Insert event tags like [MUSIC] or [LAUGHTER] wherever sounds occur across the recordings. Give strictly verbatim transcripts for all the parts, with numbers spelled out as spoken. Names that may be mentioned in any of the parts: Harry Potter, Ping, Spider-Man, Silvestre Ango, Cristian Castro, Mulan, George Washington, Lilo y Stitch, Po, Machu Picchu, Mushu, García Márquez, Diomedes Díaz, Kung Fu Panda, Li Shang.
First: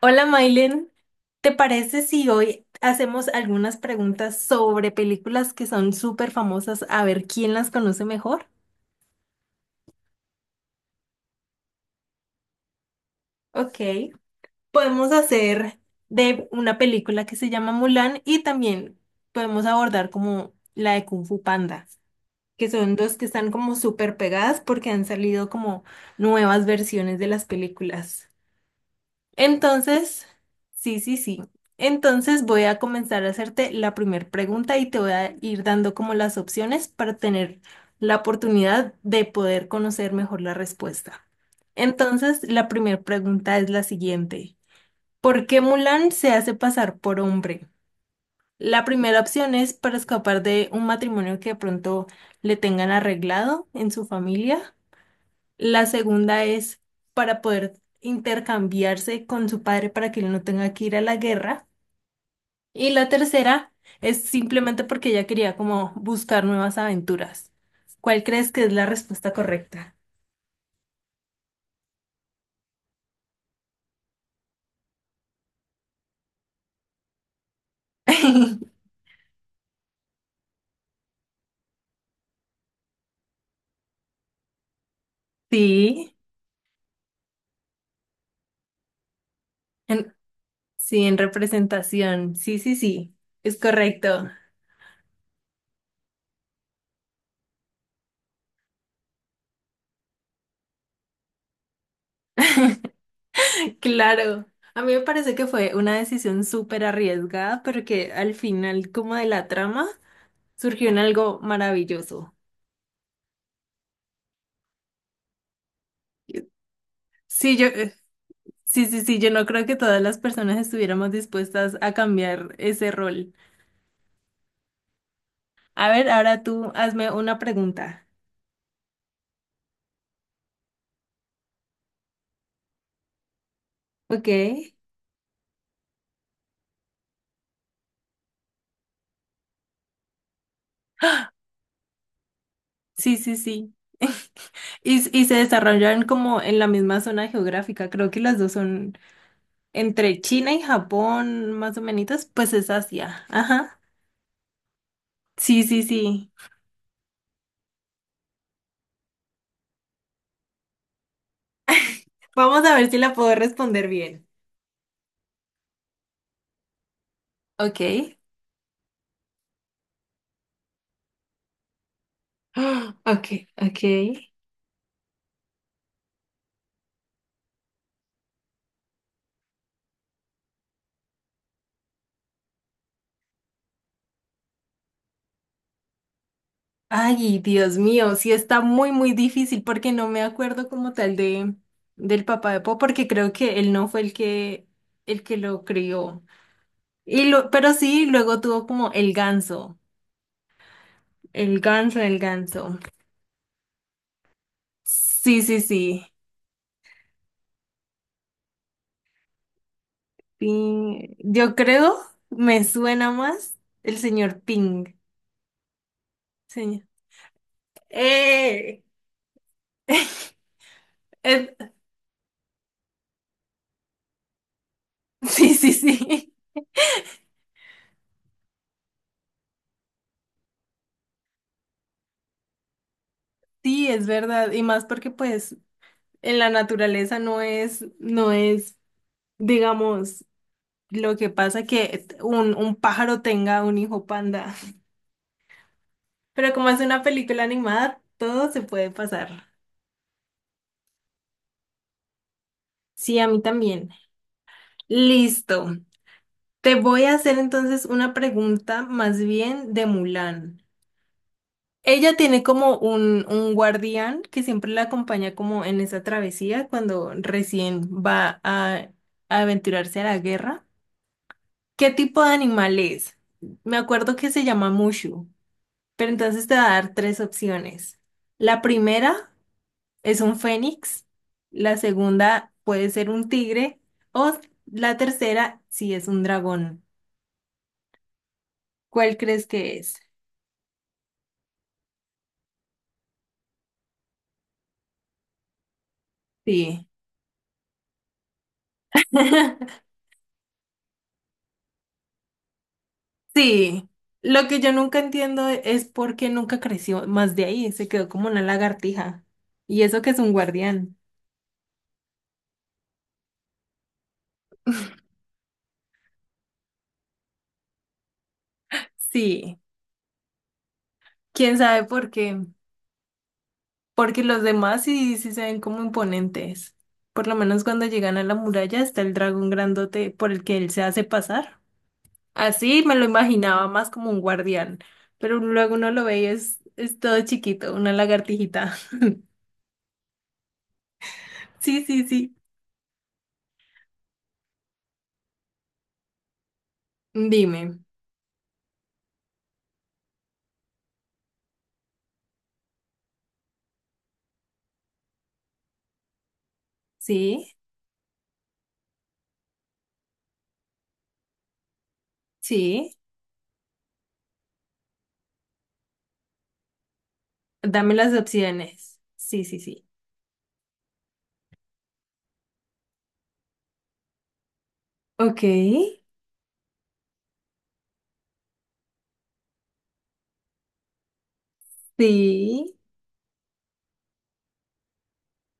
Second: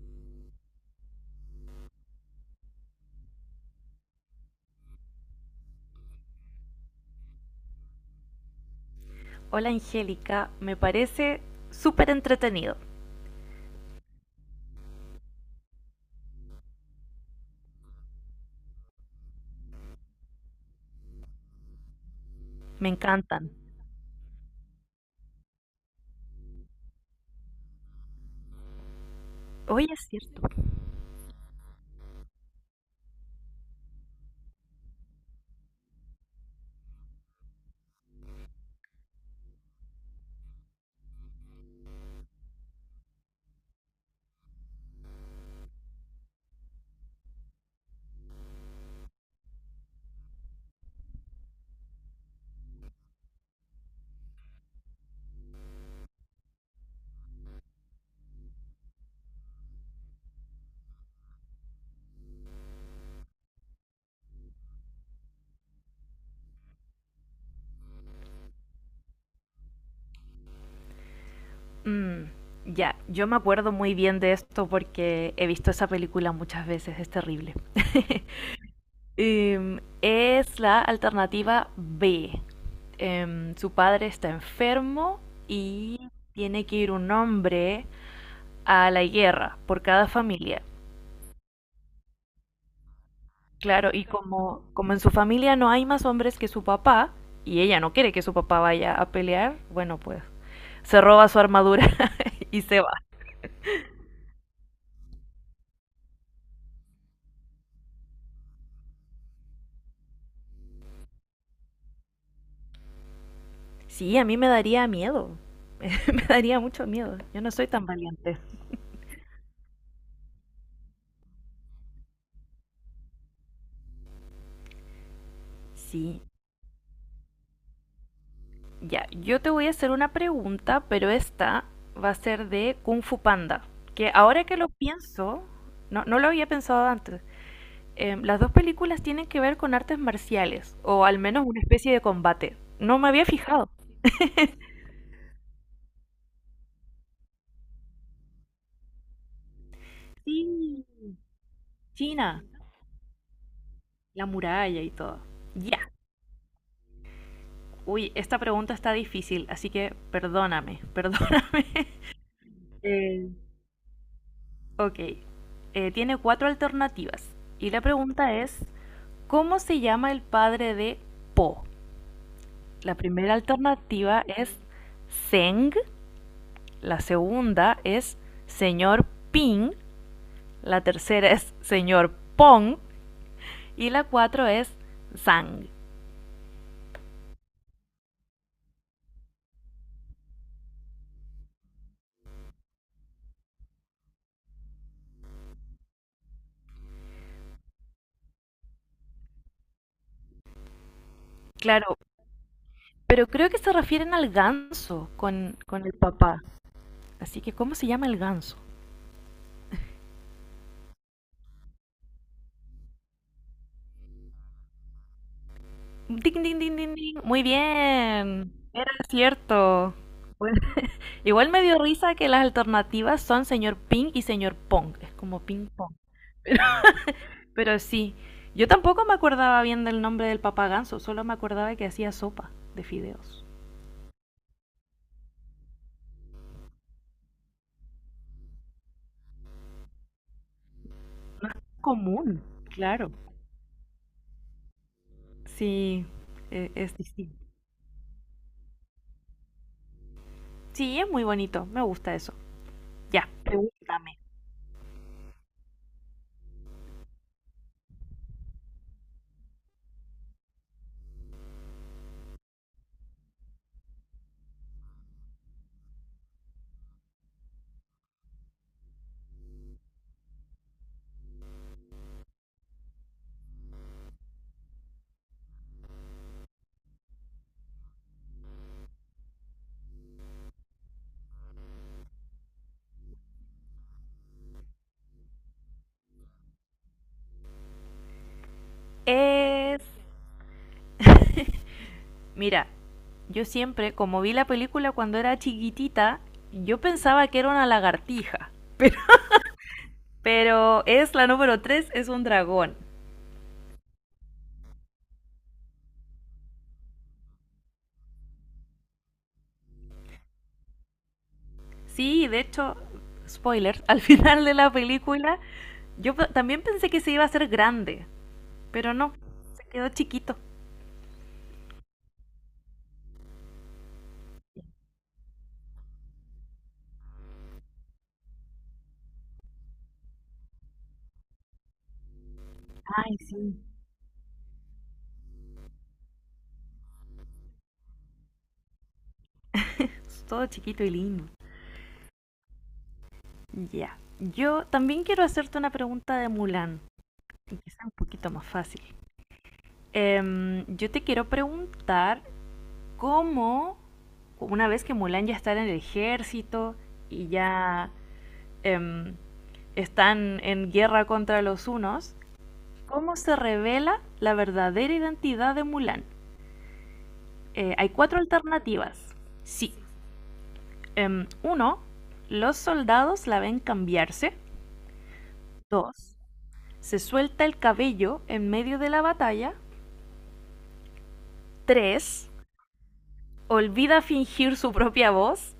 Hola, Mailen. ¿Te parece si hoy hacemos algunas preguntas sobre películas que son súper famosas, a ver quién las conoce mejor? Hola, Angélica, me parece súper entretenido. Ok, podemos hacer de una película que se llama Mulan y también podemos abordar como la de Kung Fu Panda, que Me son dos que están encantan. como súper pegadas porque han salido como nuevas versiones de las películas. Oye, es Entonces, cierto. sí, sí, sí. Entonces voy a comenzar a hacerte la primera pregunta y te voy a ir dando como las opciones para tener la oportunidad de poder conocer mejor la respuesta. Entonces, la primera pregunta es la siguiente. ¿Por qué Mulan se hace pasar por hombre? La primera opción es para escapar de un matrimonio que de pronto le tengan arreglado en su familia. La segunda es para poder intercambiarse con su padre para que él no tenga que ir a la guerra. Y la tercera es simplemente porque ella quería como buscar nuevas aventuras. ¿Cuál crees que es la respuesta correcta? Mm, ya, yo me acuerdo muy bien de esto porque he visto esa película muchas veces, es terrible. [LAUGHS] [LAUGHS] Em, es la alternativa B. Em, su padre está enfermo y Sí, tiene que ir un hombre a la guerra por cada en- familia. sí, en representación. Sí, sí, sí, es Claro, y correcto. como, como en su familia no hay más hombres que su papá, y ella no quiere que su papá vaya a pelear, bueno, pues se roba su armadura [LAUGHS] y se va. [LAUGHS] Claro. A mí me parece que fue una decisión súper arriesgada, pero que al final, como de la trama, surgió en algo maravilloso. Sí, a mí me daría miedo. [LAUGHS] Me daría mucho miedo. Yo no Sí, yo, soy tan eh, valiente. sí, sí, sí, yo no creo que todas las personas estuviéramos dispuestas a cambiar ese rol. A ver, Sí, ahora tú hazme una pregunta. ya. Yo te voy a hacer una pregunta, pero esta va a ser de Kung Fu Panda. Que Ok. ahora que lo pienso, no, no lo había pensado antes. Eh, las dos películas tienen que ver con artes marciales, o al menos una especie de combate. No me Sí, había sí, fijado. sí. [LAUGHS] Y, y se desarrollan como en la misma zona geográfica. Creo que las dos son entre China y Sí, Japón, más o menos, China, pues es Asia. Ajá. la muralla y todo. Sí, Ya. sí, sí. Uy, esta pregunta está difícil, así que perdóname, [LAUGHS] perdóname. Vamos a ver si la Eh, puedo responder bien. Ok, eh, tiene cuatro alternativas. Y Ok. la pregunta [GASPS] es, ¿cómo se llama el padre de Po? Ah, La primera Ok, ok. alternativa es Zeng, la segunda es señor Ping, la tercera es señor Pong y la cuatro es Zhang. Ay, Dios mío, sí está muy, muy difícil porque no me acuerdo como tal de del papá de Po, porque creo que él no fue el que el que lo crió. Y lo, pero sí, luego tuvo como el ganso, el Claro, ganso, el ganso. pero creo que se refieren al ganso Sí, con, sí, con el sí. papá. Así que, ¿cómo se llama el ganso? Ping. Yo creo me suena más el señor Ping. Ding, ding, ding, Señor. ding, ding. Muy bien, ¡Eh! era cierto. [LAUGHS] Igual Es- me dio risa que las alternativas son señor Ping y señor Pong. Es como sí, Ping sí, Pong. sí. [LAUGHS] Pero sí, yo tampoco me acordaba bien del nombre del papá ganso, solo me acordaba que hacía sopa de fideos. Sí, es verdad. Y más porque pues en la naturaleza no es, no es. Digamos, lo que pasa que Común, un, un claro. pájaro tenga un hijo panda. [LAUGHS] Sí, Pero como eh, es es una película distinto. animada, todo se puede pasar. Sí, es muy bonito, me gusta eso. Sí, a Ya, mí también. pregúntame. Listo. Te voy a hacer entonces una pregunta más bien de Mulan. Ella tiene como un, un guardián que siempre la acompaña como en esa travesía cuando recién va a a aventurarse a la guerra. ¿Qué tipo de animal es? Me acuerdo que se llama Mushu. Pero entonces te va a dar tres opciones. La primera es un fénix, la segunda puede ser un tigre o la tercera si es un dragón. ¿Cuál crees que Es... es? Mira, yo siempre, como vi la película cuando era chiquitita, yo Sí. pensaba que era una lagartija. [LAUGHS] Pero, [LAUGHS] es la número tres, es un dragón. Sí. Lo que yo nunca entiendo es por qué nunca creció más de ahí, se quedó como una lagartija. Y eso que es un guardián. Sí, de hecho, spoiler, [LAUGHS] al final de la película yo pe- también pensé que se iba a hacer grande, pero no, Sí. se quedó chiquito. ¿Quién sabe por qué? Porque los demás sí, sí se ven como imponentes. Por lo menos cuando llegan a la muralla está el dragón grandote por el que él se hace pasar. Así me lo Ay, sí, imaginaba más como un guardián, pero luego uno lo ve y es, es todo chiquito, una lagartijita. [LAUGHS] todo chiquito y lindo. Sí, sí, sí. Ya. Yo también quiero hacerte una pregunta de Mulan, y que Dime. sea un poquito más fácil. Em, yo te quiero preguntar cómo, una vez que Mulan ya está en el ejército y Sí, ya em, están en guerra contra los unos, sí. ¿cómo se revela la verdadera identidad de Mulan? Eh, hay Dame las cuatro alternativas. opciones. Sí, sí, Sí. sí. Em, uno, los soldados la ven cambiarse. Ok, Dos, se suelta el cabello en medio de la batalla. Tres, sí. olvida fingir su propia voz.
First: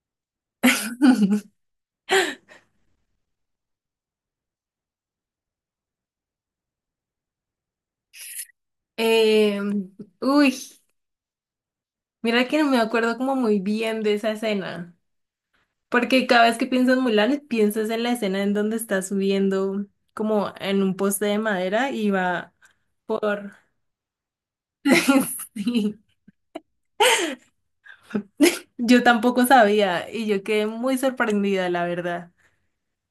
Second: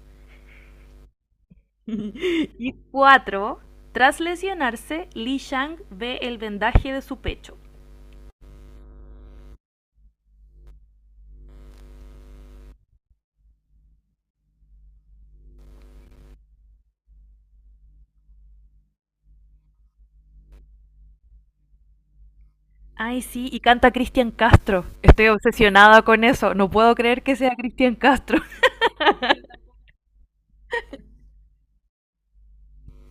[LAUGHS] [LAUGHS] Y cuatro, tras lesionarse, Li Shang ve el vendaje de su pecho. Eh, uy, mira que no me acuerdo como muy bien de esa escena. Porque cada vez que piensas en Mulan, piensas en la escena en donde está subiendo como en un poste de madera y va Ay, sí, por... y canta Cristian Castro. Estoy [LAUGHS] Sí, obsesionada con eso. No puedo creer que sea Cristian Castro. yo tampoco sabía y yo quedé muy sorprendida, la verdad.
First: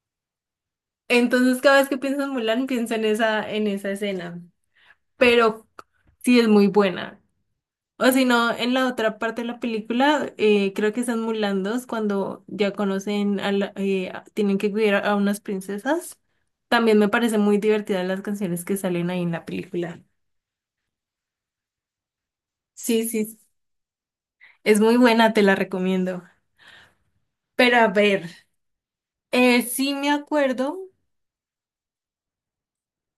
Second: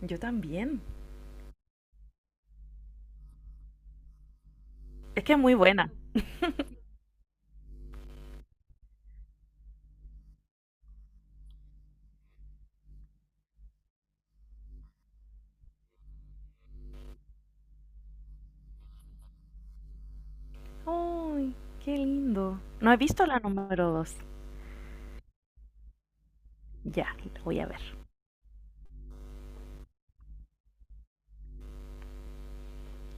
[LAUGHS] Yo también. Entonces cada vez que pienso en Mulan, pienso en esa, en esa escena. Es que es muy Pero buena. sí es muy buena. O si no, en la otra parte de la película, eh, creo que están mulandos cuando ya conocen a la, eh, a- tienen que cuidar a unas princesas. También me parecen muy divertidas las canciones que salen ahí en la película. Uy, qué lindo. No he Sí, sí. visto la sí. número dos. Es muy buena, te la recomiendo. Ya, la voy a Pero ver. a ver, eh, sí me acuerdo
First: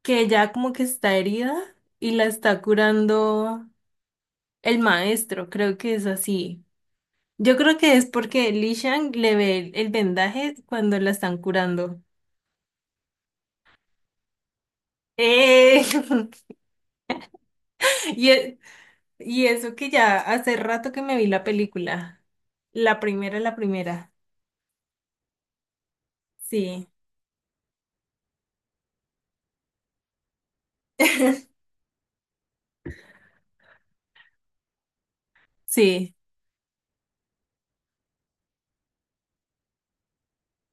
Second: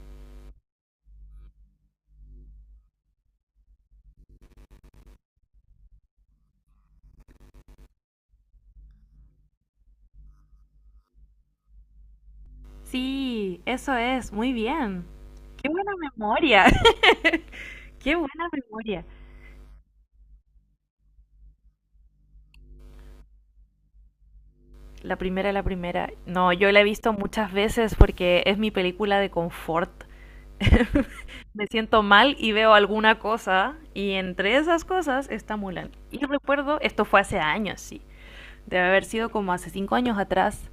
que ya como que está herida y la está curando el maestro, creo que es así. Yo creo que es porque Li Shang le ve el vendaje cuando la están curando. Sí, eso es, muy bien. Qué Eh, buena memoria. [LAUGHS] Qué [LAUGHS] y, buena e- memoria. y eso que ya hace rato que me vi la película. La primera, la primera. La primera, la primera. No, yo la he Sí, visto muchas veces porque es mi película de confort. [LAUGHS] Me siento mal y veo alguna cosa y entre esas cosas está Mulan. sí, Y recuerdo, esto fue hace años, sí. Debe haber sido como hace cinco años atrás.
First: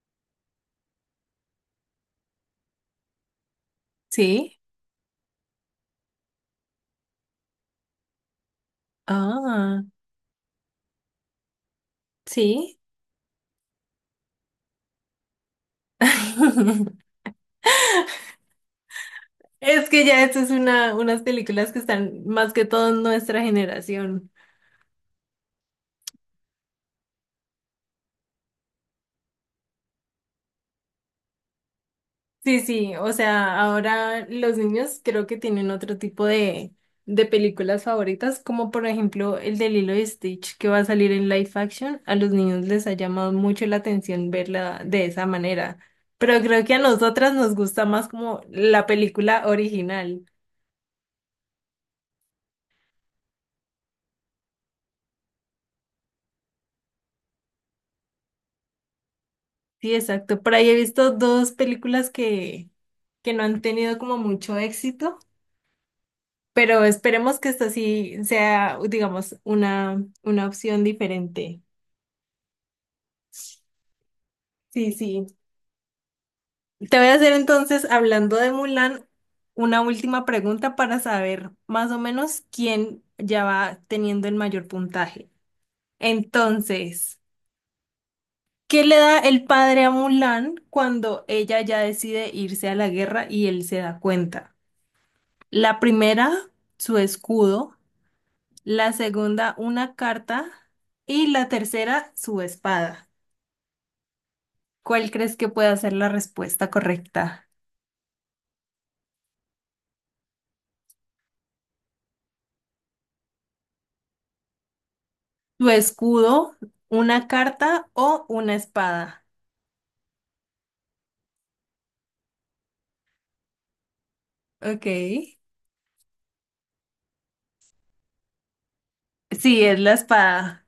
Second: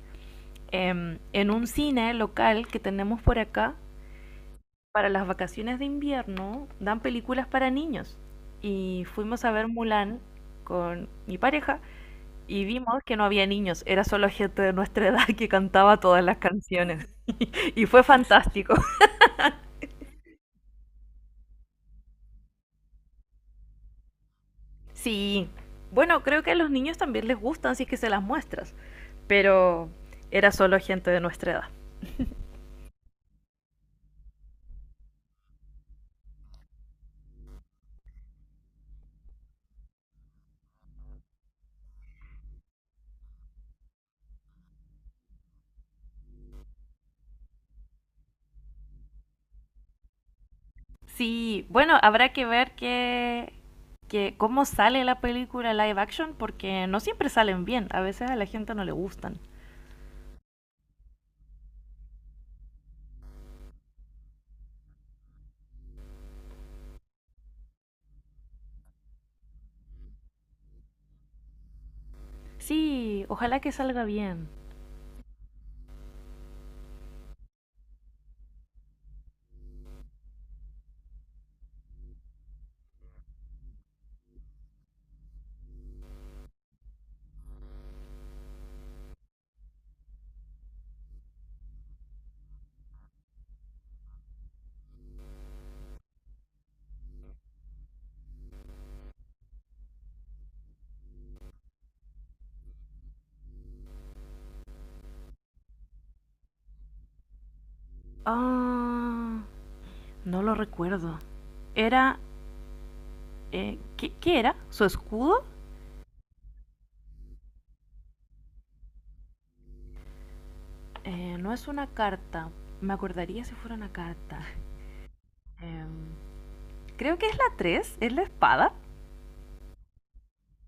em, En un cine local que tenemos por acá, sí. para las vacaciones de invierno dan películas para niños y fuimos a ver Ah, Mulan con mi pareja y sí. vimos que no había niños, era solo gente de nuestra [LAUGHS] edad que cantaba todas las canciones [LAUGHS] [LAUGHS] y fue fantástico. [LAUGHS] Es que ya estas es una, unas películas que están más que todo en nuestra generación. Sí, bueno, creo que a los niños también les gustan si es que se las muestras, pero era solo gente de nuestra edad. Sí, sí, o sea, ahora los niños creo que tienen otro tipo de, de películas favoritas, como por ejemplo el de Lilo y Stitch que va a salir en live action. A los niños les ha llamado mucho la atención verla de esa manera, pero creo que a nosotras nos gusta más como la película original. Sí, bueno, habrá que ver que, que cómo sale la película live action porque no siempre salen bien, a veces a la gente no le gustan. Sí, exacto. Por ahí he visto dos películas que, que no han tenido como mucho éxito, pero esperemos que esta sí sea, digamos, una, una opción diferente. Sí, ojalá que salga bien. Sí, sí. Te voy a hacer entonces, hablando de Mulan, una última pregunta para saber más o menos quién ya va teniendo el mayor puntaje. Entonces, ¿qué le da el padre a Mulan cuando ella ya decide irse a la guerra y él se da cuenta? La primera, su escudo, la segunda, una carta y la tercera, su espada. ¿Cuál crees que puede ser la respuesta correcta? Ah, no lo recuerdo. Era... eh, ¿qué, qué era? ¿Su escudo? Tu escudo, una carta o una espada. Eh, no es una carta. Me acordaría si fuera una carta. Ok. Em, Creo que es la tres. Es la espada. Sí, es la espada.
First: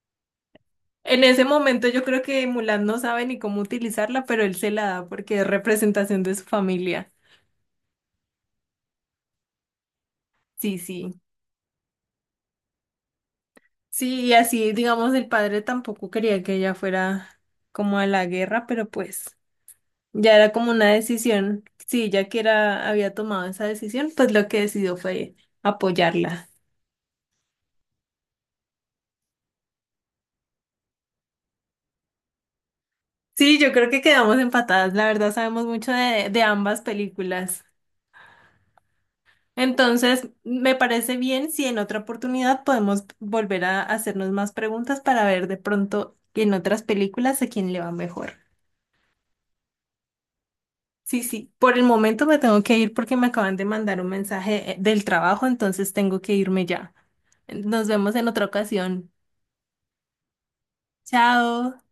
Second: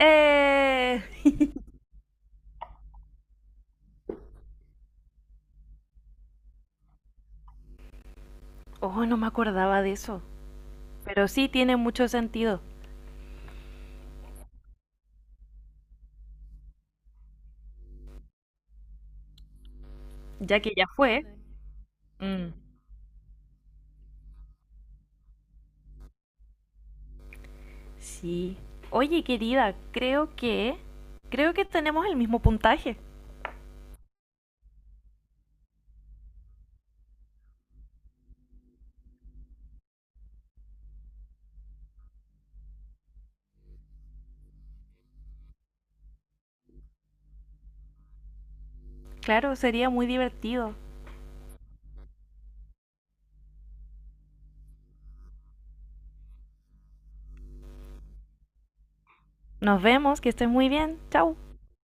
Eh... En ese momento yo creo que Mulan no sabe ni cómo utilizarla, pero él se la da porque es representación de su familia. Oh, no me acordaba de eso. Sí, sí. Pero sí tiene mucho sentido, Sí, y así, digamos, el padre tampoco quería que ella fuera como a la guerra, pero pues ya era ya como que ya una fue. decisión. Si ella que Mm, era, había tomado esa decisión, pues lo que decidió fue apoyarla. sí. Oye, querida, creo que... Creo que tenemos el mismo puntaje. Sí, yo creo que quedamos empatadas. La verdad, sabemos mucho de, de ambas películas. Entonces, me parece bien si en otra oportunidad podemos volver a hacernos más preguntas para ver de pronto en otras películas a quién le va mejor. Claro, sería muy divertido. Sí, sí. Por el momento me tengo que ir porque me acaban de mandar un mensaje eh, del trabajo, entonces tengo que irme ya. Nos vemos en otra ocasión. Nos vemos, que estés muy bien. Chao. Chao.